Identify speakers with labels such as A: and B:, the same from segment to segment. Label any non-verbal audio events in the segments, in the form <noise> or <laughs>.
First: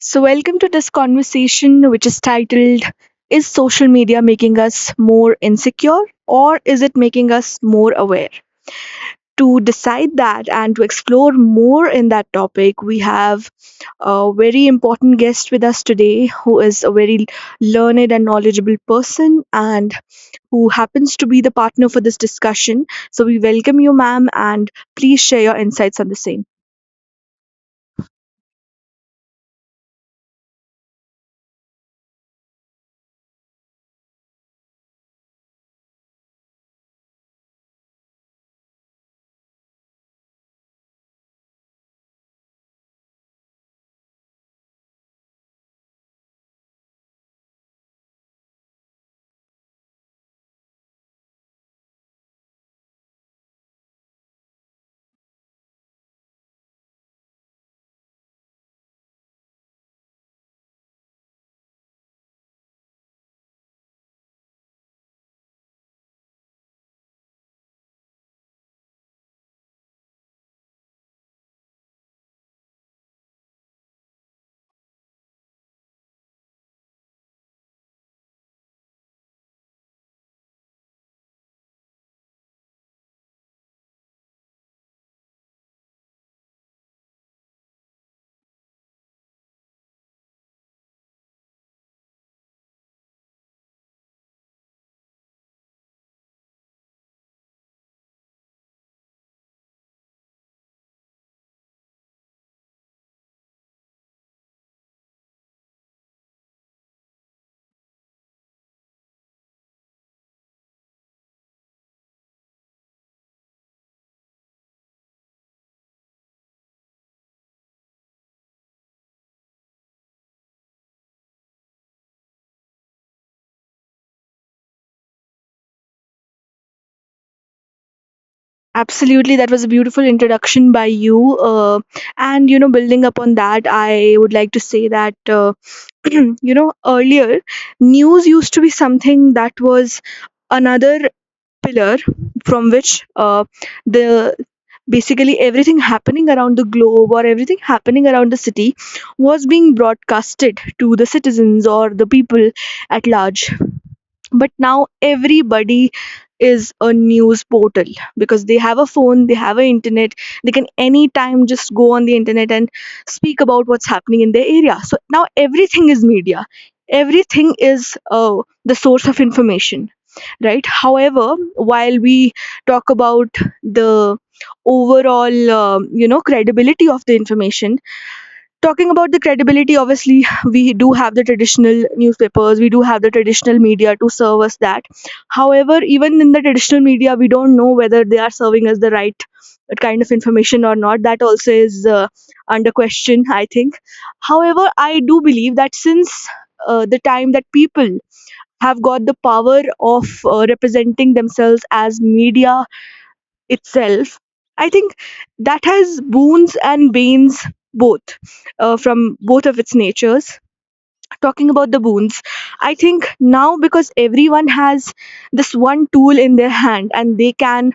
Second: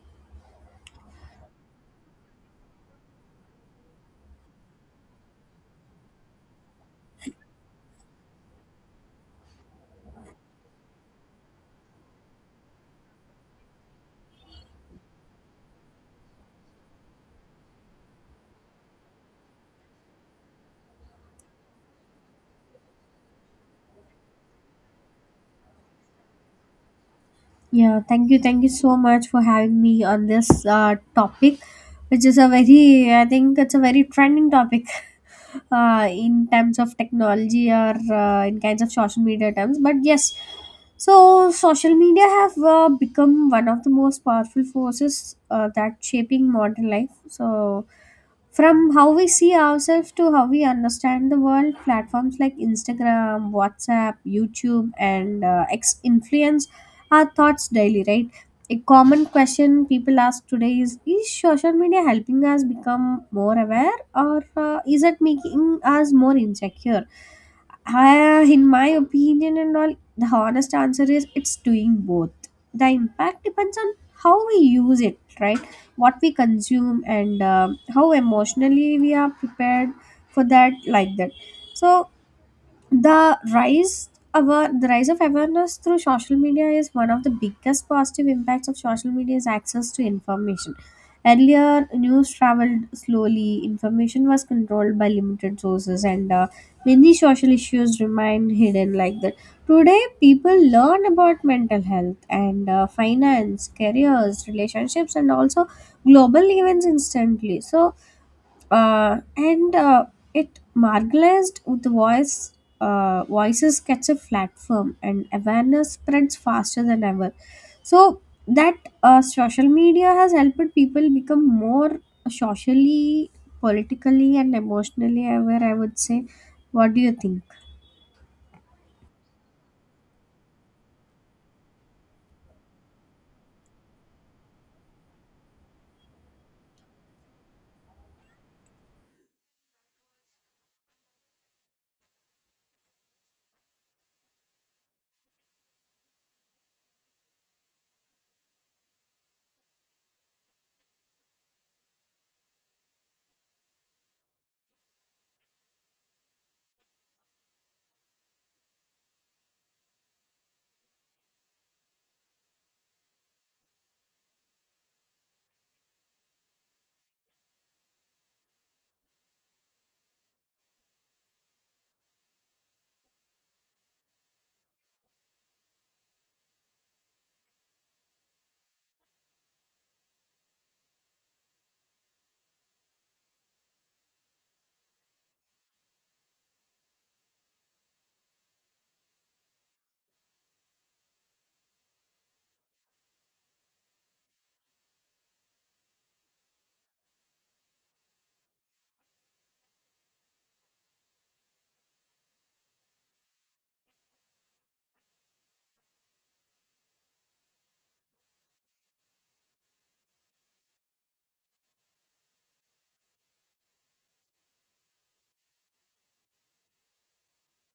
A: So, welcome to this conversation, which is titled Is Social Media Making Us More Insecure or Is It Making Us More Aware? To decide that and to explore more in that topic, we have a very important guest with us today who is a very learned and knowledgeable person and who happens to be the partner for this discussion. So we welcome you, ma'am, and please share your insights on the same.
B: Yeah, thank you. Thank you so much for having me on this topic, which is I think it's a very trending topic <laughs> in terms of technology or in kinds of social media terms. But yes, so social media have become one of the most powerful forces that shaping modern life. So from how we see ourselves to how we understand the world, platforms like Instagram, WhatsApp, YouTube and X influence our thoughts daily, right? A common question people ask today is social media helping us become more aware or is it making us more insecure? In my opinion, and all, the honest answer is it's doing both. The impact depends on how we use it, right? What we consume and how emotionally we are prepared for that, like that. So, the rise the rise of awareness through social media is one of the biggest positive impacts of social media's access to information. Earlier news traveled slowly, information was controlled by limited sources, and many social issues remained hidden, like that. Today people learn about mental health and finance, careers, relationships and also global events instantly. So and it marginalized with the voice, voices catch a platform and awareness spreads faster than ever. So that social media has helped people become more socially, politically and emotionally aware, I would say. What do you think?
A: Absolutely, that was a beautiful introduction by you. And building upon that, I would like to say that. <clears throat> Earlier news used to be something that was another pillar from which the basically everything happening around the globe or everything happening around the city was being broadcasted to the citizens or the people at large. But now everybody is a news portal because they have a phone, they have an internet. They can anytime just go on the internet and speak about what's happening in their area. So now everything is media, everything is the source of information, right? However, while we talk about the overall credibility of the information. Talking about the credibility, obviously we do have the traditional newspapers, we do have the traditional media to serve us that. However, even in the traditional media we don't know whether they are serving us the right kind of information or not. That also is under question, I think. However, I do believe that since the time that people have got the power of representing themselves as media itself, I think that has boons and banes both, from both of its natures. Talking about the boons, I think now because everyone has this one tool in their hand and they can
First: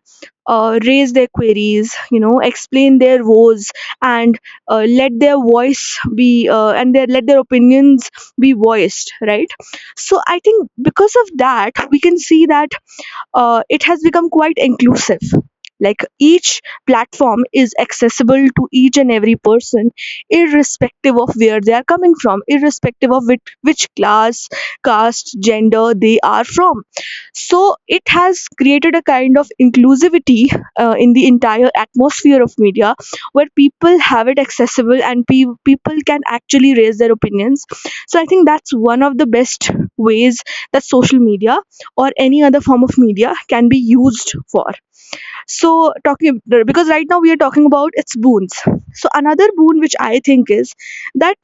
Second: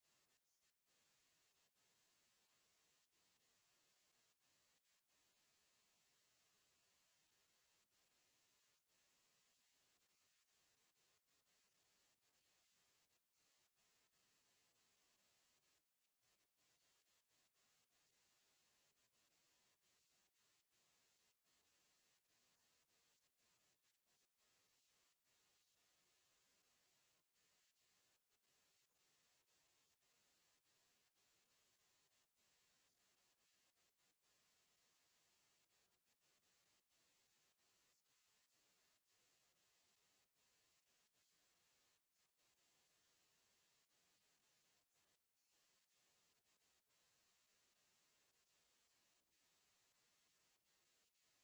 A: raise their queries, explain their woes, and let their voice be and their let their opinions be voiced, right? So I think because of that we can see that it has become quite inclusive. Like each platform is accessible to each and every person, irrespective of where they are coming from, irrespective of which class, caste, gender they are from. So it has created a kind of inclusivity in the entire atmosphere of media where people have it accessible and people can actually raise their opinions. So I think that's one of the best ways that social media or any other form of media can be used for. So talking, because right now we are talking about its boons, so another boon which I think is that,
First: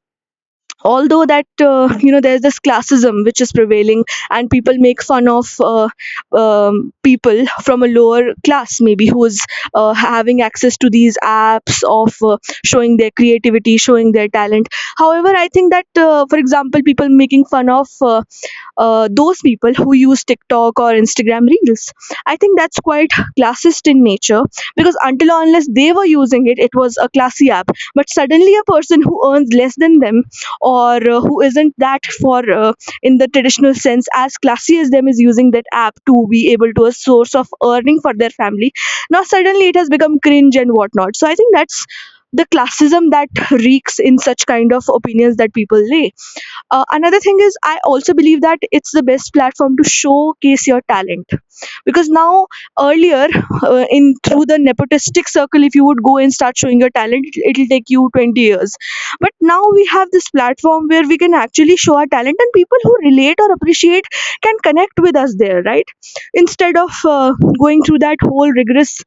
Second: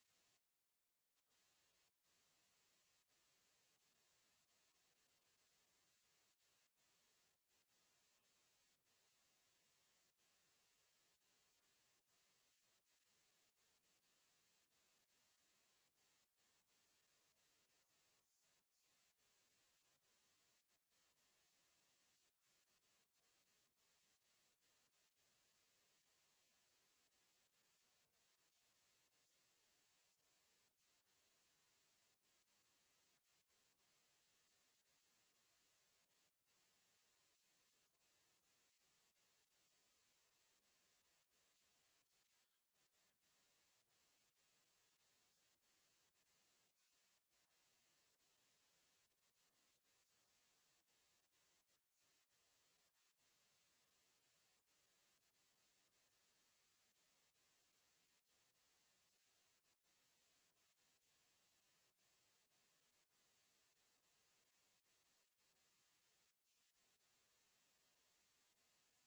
A: although that there's this classism which is prevailing and people make fun of people from a lower class maybe who is having access to these apps of showing their creativity, showing their talent. However, I think that for example, people making fun of those people who use TikTok or Instagram Reels. I think that's quite classist in nature, because until or unless they were using it, it was a classy app. But suddenly, a person who earns less than them or who isn't that for in the traditional sense as classy as them is using that app to be able to a source of earning for their family. Now suddenly it has become cringe and whatnot. So I think that's the classism that reeks in such kind of opinions that people lay. Another thing is, I also believe that it's the best platform to showcase your talent, because now, earlier in through the nepotistic circle, if you would go and start showing your talent, it'll take you 20 years. But now we have this platform where we can actually show our talent, and people who relate or appreciate can connect with us there, right? Instead of going through that whole rigorous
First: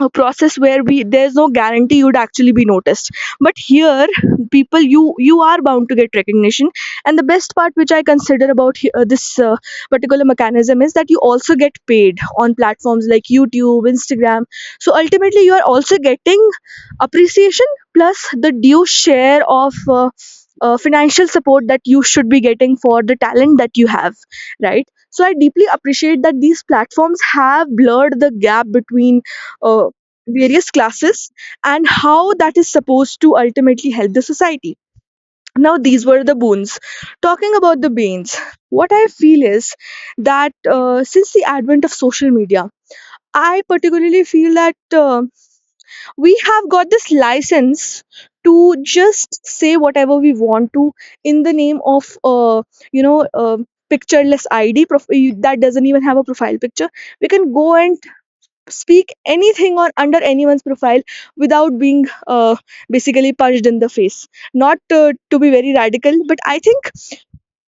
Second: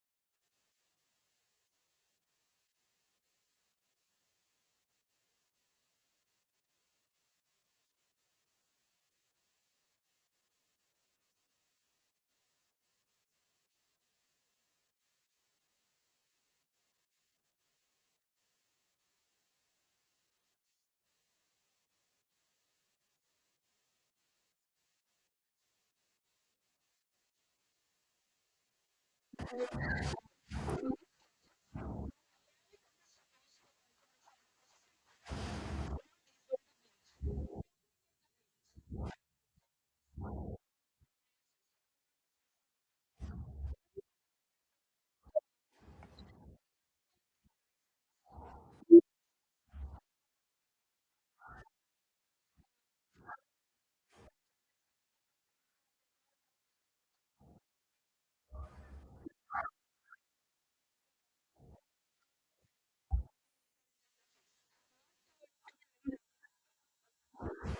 A: a process where we there's no guarantee you'd actually be noticed, but here people, you are bound to get recognition. And the best part which I consider about this particular mechanism is that you also get paid on platforms like YouTube, Instagram. So ultimately you are also getting appreciation plus the due share of financial support that you should be getting for the talent that you have, right? So I deeply appreciate that these platforms have blurred the gap between uh, various classes and how that is supposed to ultimately help the society. Now, these were the boons. Talking about the banes, what I feel is that since the advent of social media, I particularly feel that we have got this license to just say whatever we want to, in the name of, you know, uh, pictureless ID that doesn't even have a profile picture. We can go and speak anything or under anyone's profile without being basically punched in the face, not to be very radical, but I think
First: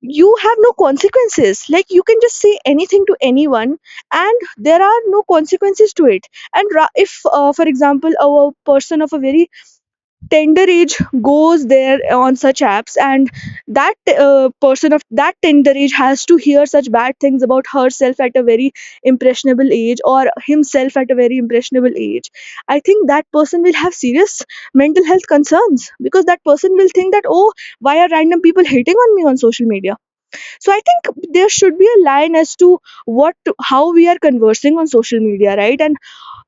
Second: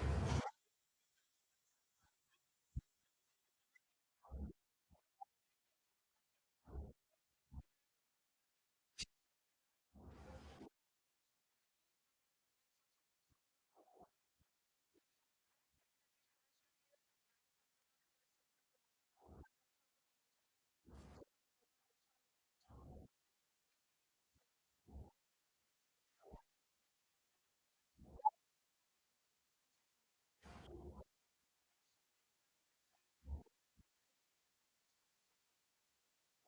A: you have no consequences, like you can just say anything to anyone and there are no consequences to it. And if for example, a person of a very tender age goes there on such apps, and that person of that tender age has to hear such bad things about herself at a very impressionable age or himself at a very impressionable age, I think that person will have serious mental health concerns, because that person will think that, oh, why are random people hating on me on social media? So I think there should be a line as to what, how we are conversing on social media, right? And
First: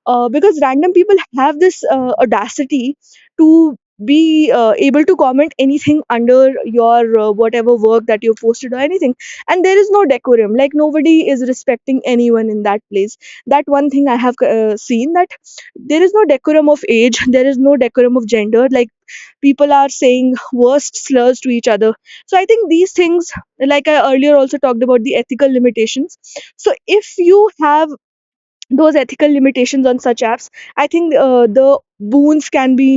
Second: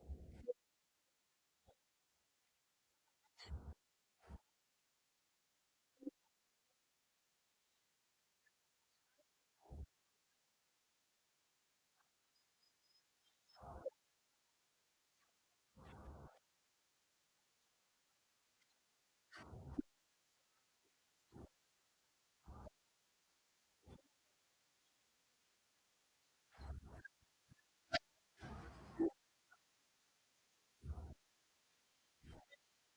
A: because random people have this audacity to be able to comment anything under your whatever work that you've posted or anything, and there is no decorum, like nobody is respecting anyone in that place. That one thing I have seen, that there is no decorum of age, <laughs> there is no decorum of gender, like people are saying worst slurs to each other. So I think these things, like I earlier also talked about the ethical limitations, so if you have those ethical limitations on such apps, I think the boons can be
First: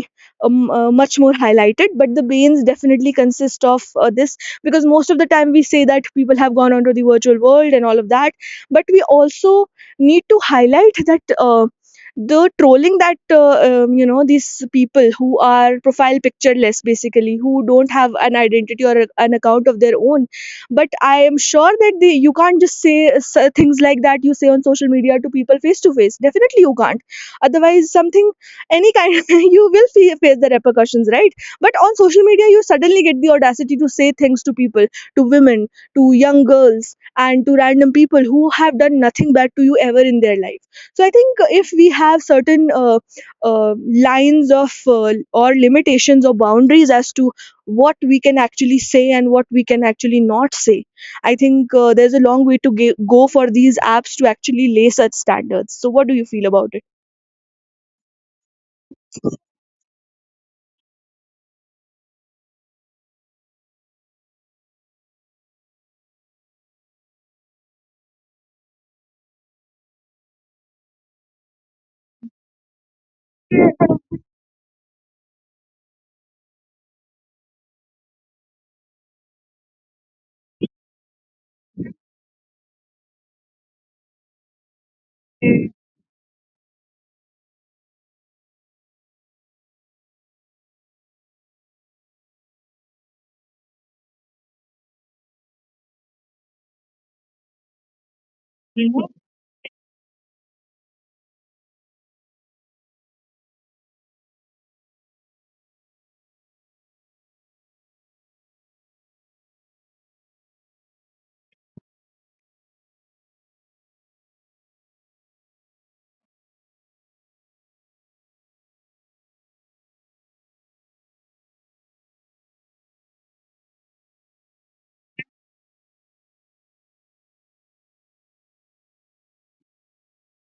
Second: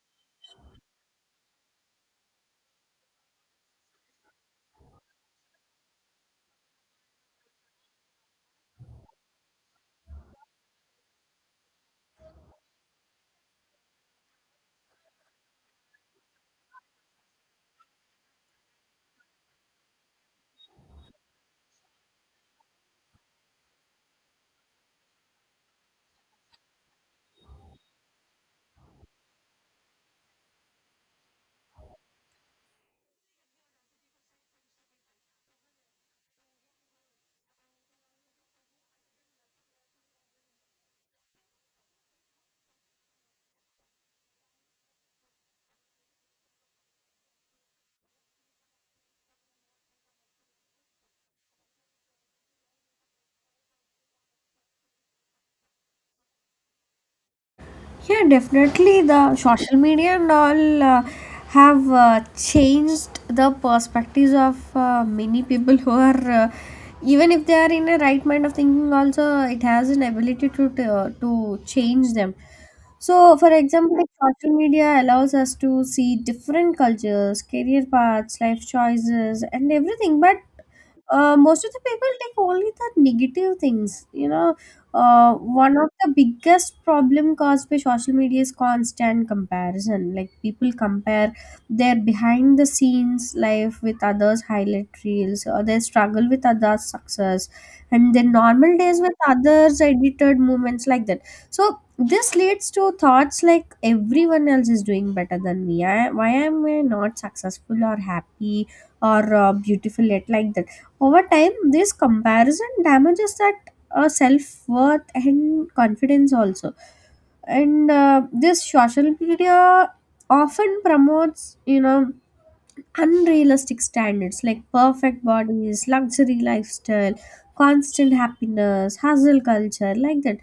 A: much more highlighted, but the banes definitely consist of this. Because most of the time we say that people have gone onto the virtual world and all of that, but we also need to highlight that the trolling that these people who are profile pictureless, basically who don't have an identity or an account of their own, but I am sure that you can't just say things like that you say on social media to people face to face. Definitely you can't, otherwise something, any kind, <laughs> you will face the repercussions, right? But on social media you suddenly get the audacity to say things to people, to women, to young girls, and to random people who have done nothing bad to you ever in their life. So I think if we have certain uh, lines of or limitations or boundaries as to what we can actually say and what we can actually not say. I think there's a long way to go for these apps to actually lay such standards. So, what do you feel about it?
B: Yeah, definitely the social media and all have changed the perspectives of many people who are even if they are in a right mind of thinking also, it has an ability to change them. So for example, if social media allows us to see different cultures, career paths, life choices and everything, but most of the people take only the negative things, you know, one of the biggest problem caused by social media is constant comparison, like people compare their behind the scenes life with others highlight reels, or their struggle with others success, and their normal days
A: Mhm.
B: with others edited moments, like that. So this leads to thoughts like everyone else is doing better than me, why am I not successful or happy or beautiful yet, like that. Over time this comparison damages that a self worth and confidence also. And this social media often promotes, you know, unrealistic standards like perfect bodies, luxury lifestyle, constant happiness, hustle culture, like that.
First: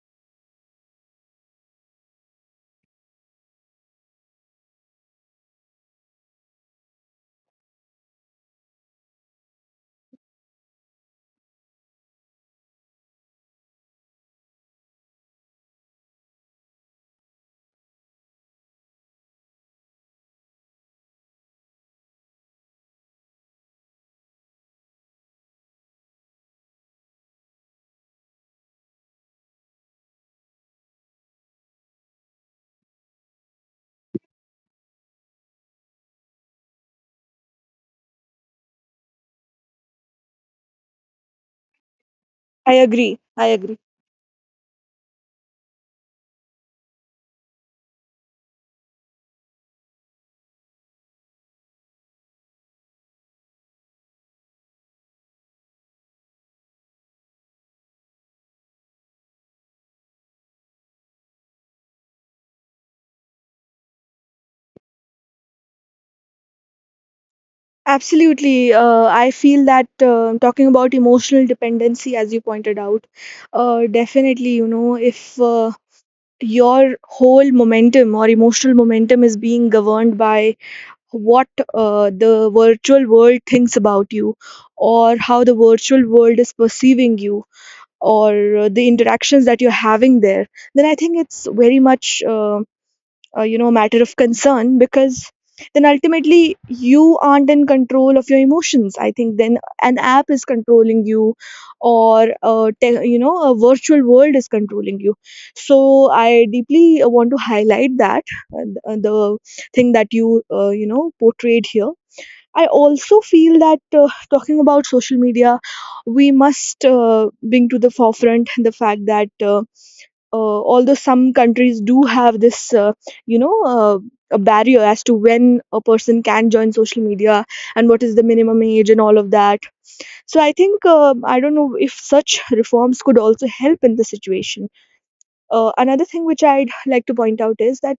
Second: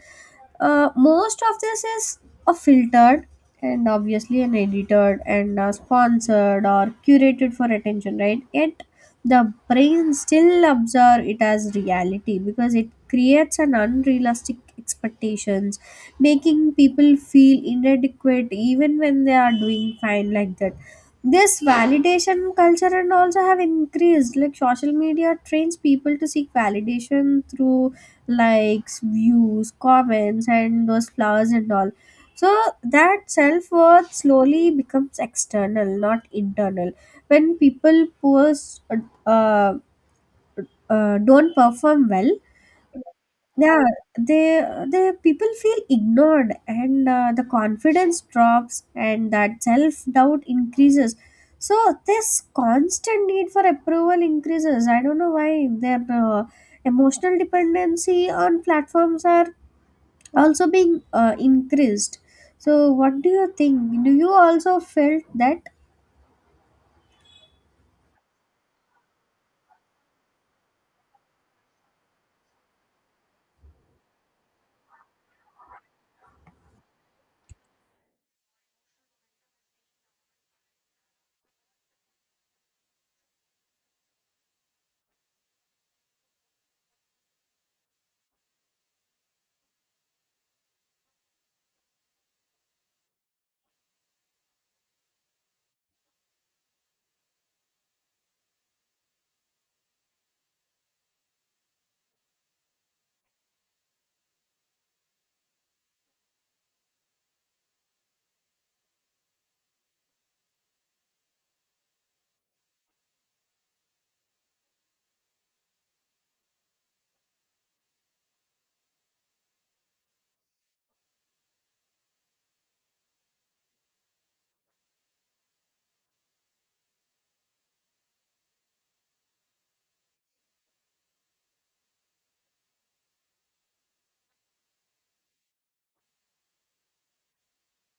B: Most of this is a filtered and obviously an edited and sponsored or curated for attention, right? Yet the brain still observes it as reality, because it creates an unrealistic expectations, making people feel inadequate even when they are doing fine, like that. This validation culture and also have increased, like social media trains people to seek validation through likes, views, comments and those flowers and all. So that self-worth slowly becomes external, not internal. When people post, uh, don't perform well,
A: I agree. I agree.
B: yeah, they they people feel ignored and the confidence drops and that self doubt increases. So this constant need for approval increases, I don't know why their emotional dependency on platforms are also being increased. So what do you think, do you also felt that?
A: Absolutely. I feel that talking about emotional dependency, as you pointed out, definitely, if your whole momentum or emotional momentum is being governed by what the virtual world thinks about you, or how the virtual world is perceiving you, or the interactions that you're having there, then I think it's very much a matter of concern, because then ultimately you aren't in control of your emotions. I think then an app is controlling you, or a virtual world is controlling you. So I deeply want to highlight that the thing that you you know portrayed here. I also feel that talking about social media, we must bring to the forefront the fact that uh, although some countries do have this you know uh, a barrier as to when a person can join social media and what is the minimum age and all of that. So I think I don't know if such reforms could also help in the situation. Another thing which I'd like to point out is that,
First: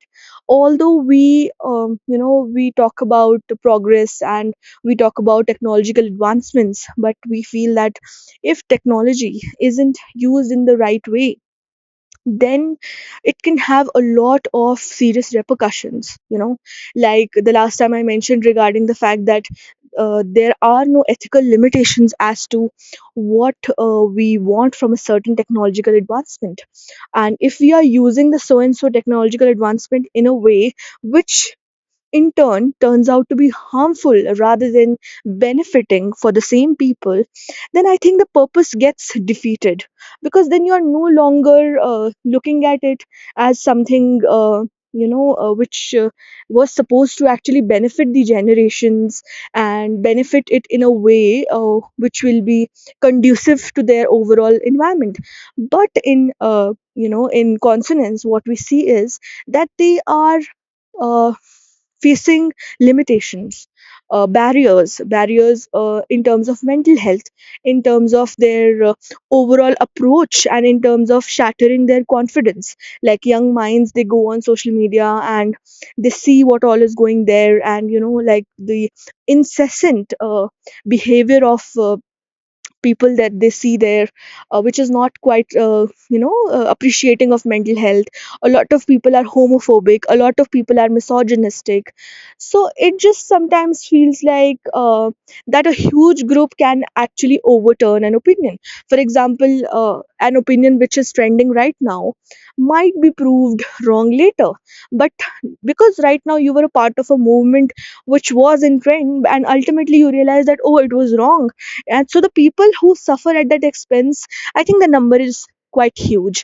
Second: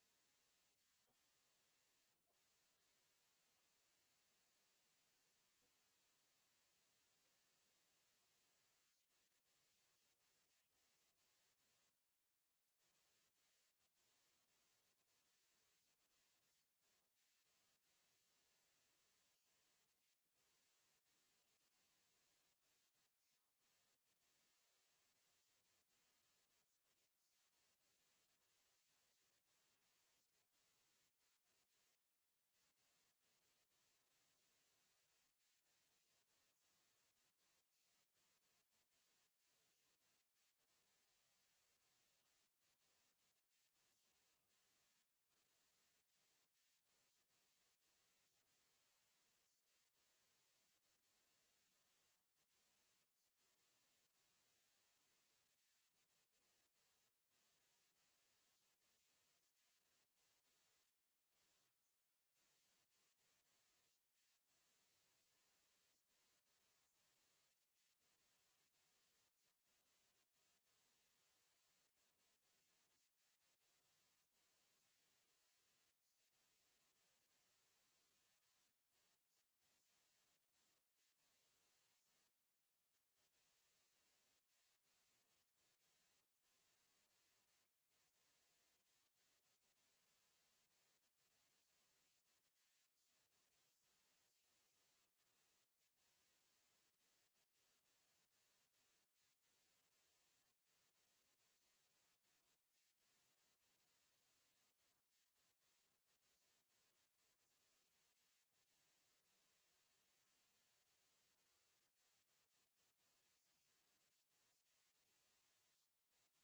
A: although we we talk about the progress and we talk about technological advancements, but we feel that if technology isn't used in the right way, then it can have a lot of serious repercussions, you know, like the last time I mentioned regarding the fact that there are no ethical limitations as to what We want from a certain technological advancement. And if we are using the so and so technological advancement in a way which in turn turns out to be harmful rather than benefiting for the same people, then I think the purpose gets defeated, because then you are no longer looking at it as something, which was supposed to actually benefit the generations and benefit it in a way which will be conducive to their overall environment. But in consonance, what we see is that they are uh, facing limitations, barriers in terms of mental health, in terms of their overall approach, and in terms of shattering their confidence. Like, young minds, they go on social media and they see what all is going there, and you know, like, the incessant behavior of people that they see there, which is not quite appreciating of mental health. A lot of people are homophobic, a lot of people are misogynistic, so it just sometimes feels like that a huge group can actually overturn an opinion. For example, an opinion which is trending right now might be proved wrong later, but because right now you were a part of a movement which was in trend, and ultimately you realize that, oh, it was wrong, and so the people who suffer at that expense, I think the number is quite huge.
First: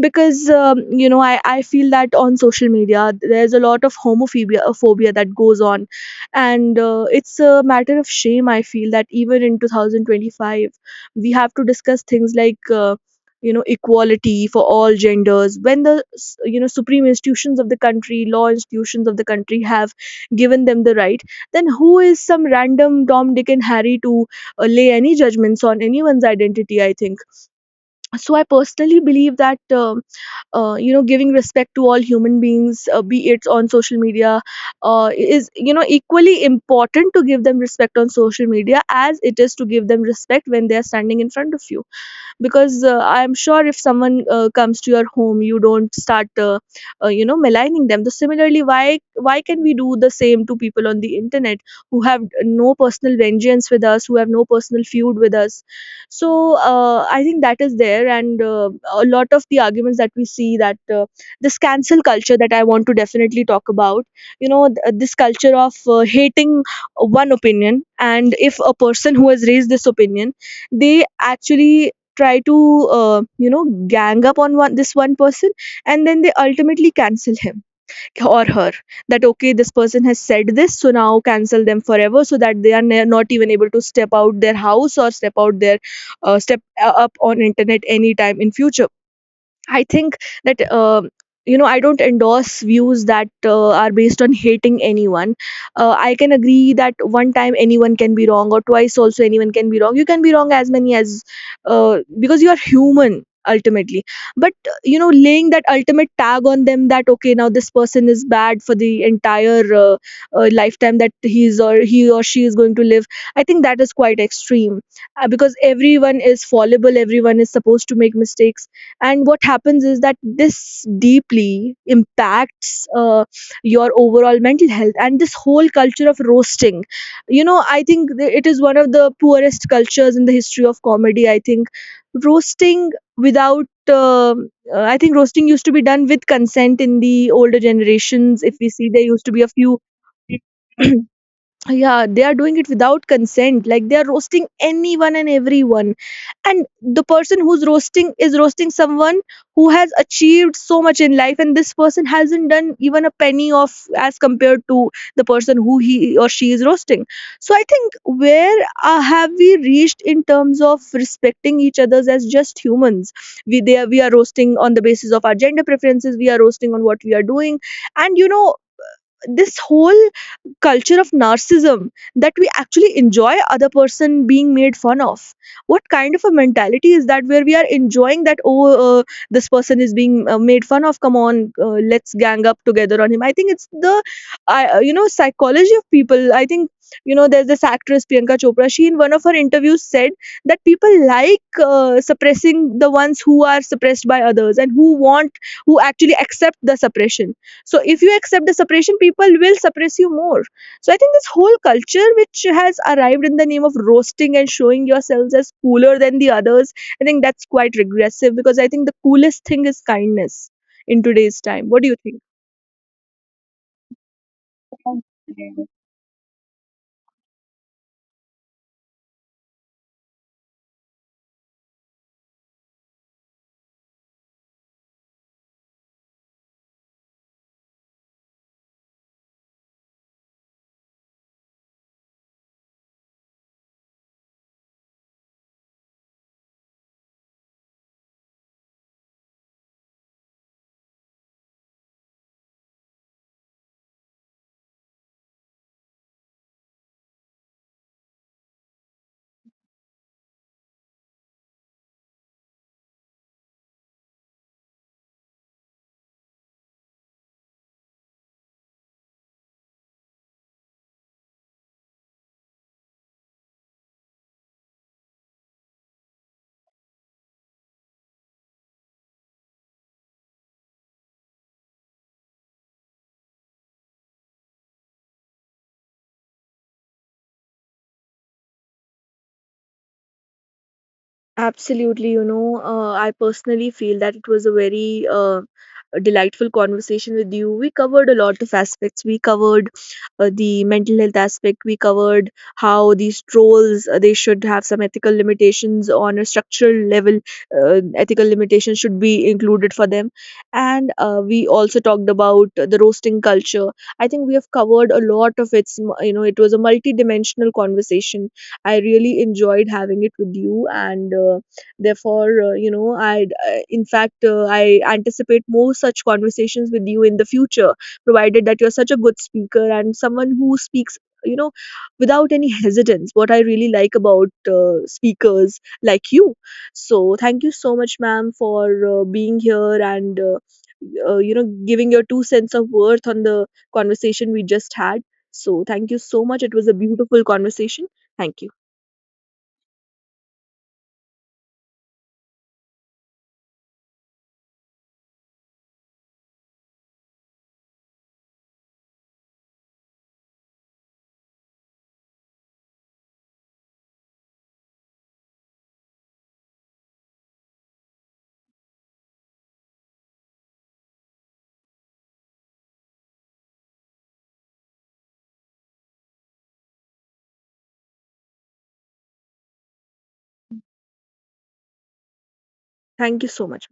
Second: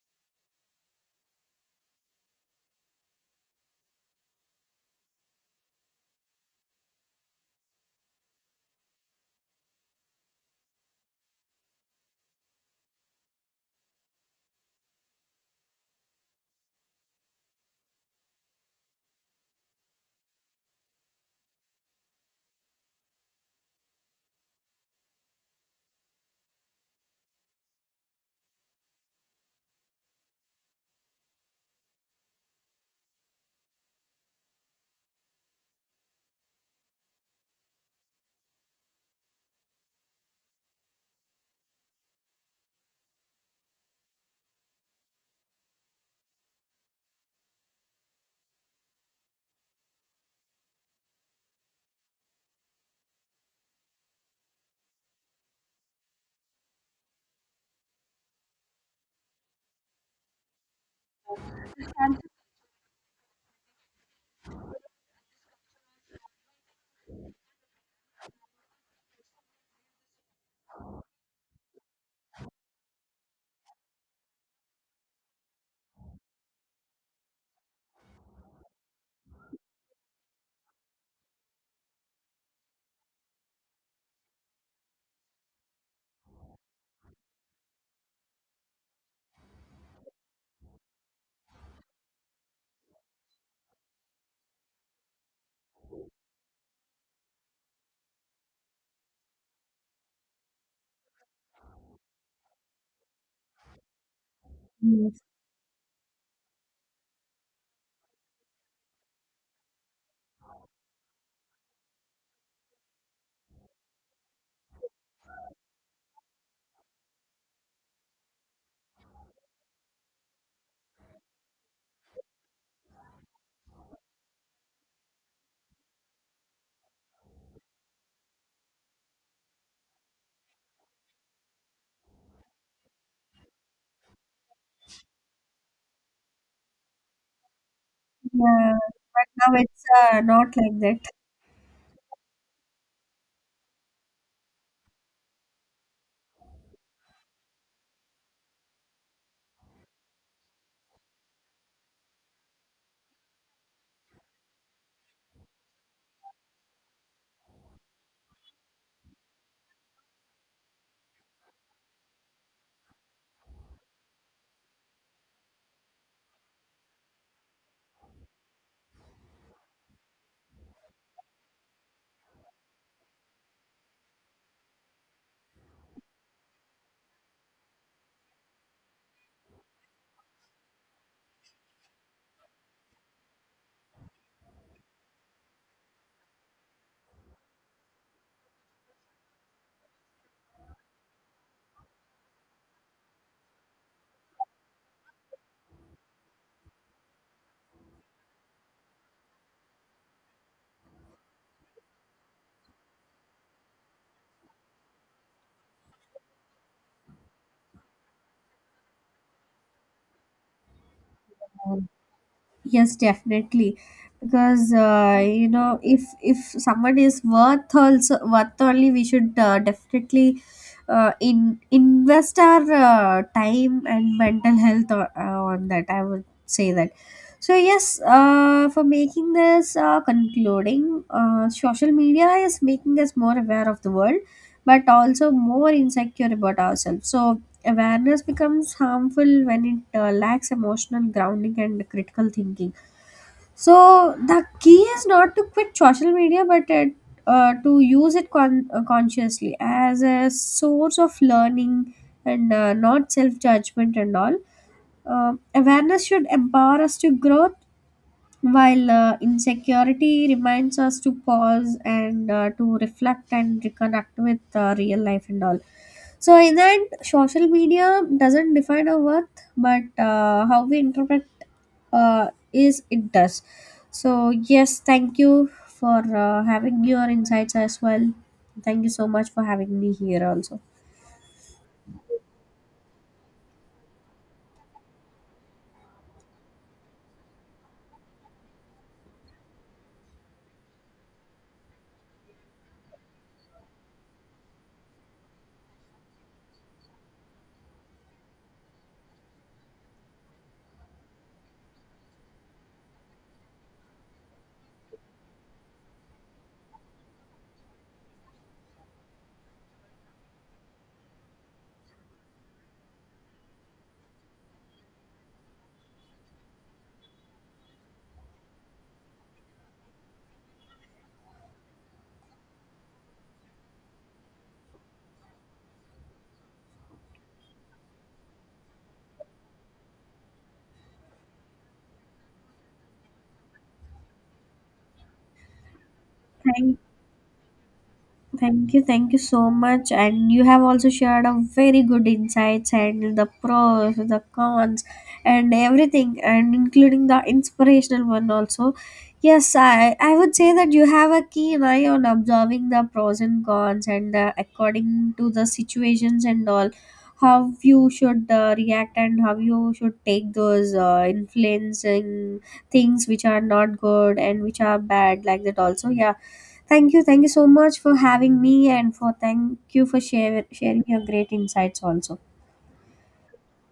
A: Because you know, I feel that on social media there's a lot of homophobia, phobia that goes on. And it's a matter of shame, I feel, that even in 2025 we have to discuss things like, you know, equality for all genders, when the you know, supreme institutions of the country, law institutions of the country have given them the right, then who is some random Tom, Dick and Harry to lay any judgments on anyone's identity, I think. So I personally believe that you know, giving respect to all human beings, be it on social media, uh, is, you know, equally important to give them respect on social media as it is to give them respect when they are standing in front of you. Because I'm sure if someone comes to your home, you don't start you know, maligning them. So similarly, why can we do the same to people on the internet who have no personal vengeance with us, who have no personal feud with us? So I think that is there. And a lot of the arguments that we see, that this cancel culture that I want to definitely talk about, you know, this culture of hating one opinion, and if a person who has raised this opinion, they actually try to you know, gang up on one this one person, and then they ultimately cancel him or her, that okay, this person has said this, so now cancel them forever, so that they are not even able to step out their house or step out their step up on internet anytime in future. I think that you know, I don't endorse views that are based on hating anyone. I can agree that one time anyone can be wrong, or twice also anyone can be wrong. You can be wrong as many as because you are human, ultimately. But you know,
B: Yes.
A: laying that ultimate tag on them that okay, now this person is bad for the entire lifetime that he or she is going to live, I think that is quite extreme. Uh, because everyone is fallible, everyone is supposed to make mistakes. And what happens is that this deeply impacts your overall mental health, and this whole culture of roasting, you know, I think it is one of the poorest cultures in the history of comedy, I think. Roasting without I think roasting used to be done with consent in the older generations, if we
B: Yeah,
A: see, there used to be a
B: now
A: few
B: it's not like that.
A: <clears throat> yeah, they are doing it without consent, like they are roasting anyone and everyone. And the person who's roasting is roasting someone who has achieved so much in life, and this person hasn't done even a penny of as compared to the person who he or she is roasting. So I think, where have we reached in terms of respecting each others as just humans? We are roasting on the basis of our gender preferences, we are roasting on what we are doing. And you know, this whole culture of narcissism, that we actually enjoy other person being made fun of. What kind of a mentality is that where we are enjoying that, oh, uh, this person is being made fun of, come on, let's gang up together on him? I think it's the I you know, psychology of people, I think. You know, there's this actress Priyanka Chopra, she in one of her interviews said that people like suppressing the ones who are suppressed by others and who want, who actually accept the suppression. So if you accept the suppression, people will suppress you more. So I think this whole culture which has arrived in the name of roasting and showing yourselves as cooler than the others, I think that's quite regressive, because I think the coolest thing is kindness in today's time. What do you think?
B: Yes, definitely. Because you know, if someone is worth also worth only, we should definitely in invest our time and mental health on that. I would say that. So yes, for making this concluding, social media is making us more aware of the world, but also more insecure about ourselves. So awareness becomes harmful when it lacks emotional grounding and critical thinking. So the key is not to quit social media but to use it consciously as a source of learning and not self judgment and all. Awareness should empower us to growth, while insecurity reminds us to pause and to reflect and reconnect with real life and all. So in the end, social media doesn't define our worth, but how we interpret uh, is it does. So yes, thank you for having your insights as well. Thank you so much for having me here also.
A: Absolutely, you know, I personally feel that it was a very delightful conversation with you. We covered a lot of aspects. We covered the mental health aspect. We covered how these trolls they should have some ethical limitations on a structural level. Ethical limitations should be included for them, and we also talked about the roasting culture. I think we have covered a lot of its. You know, it was a multi-dimensional conversation. I really enjoyed having it with you, and therefore, you know, I in fact, I anticipate more such conversations with you in the future, provided that you're such a good speaker and someone who speaks, you know, without any hesitance. What I really like about speakers like you. So, thank you so much, ma'am, for being here, and you know, giving your two cents of worth on the conversation we just had. So thank you so much, it was a
B: Thank
A: beautiful conversation. Thank you.
B: Thank you so much. And you have also shared a very good insights, and the pros, the cons, and everything, and including the inspirational one also. Yes, I would say that you have a keen eye on observing the pros and cons, and according to the situations and all, how you should react and how you should take those influencing things which are not good and which are bad, like that also. Yeah, thank you. Thank you so much for having me, and for thank you for share, sharing your great insights also.
A: Thank you so much.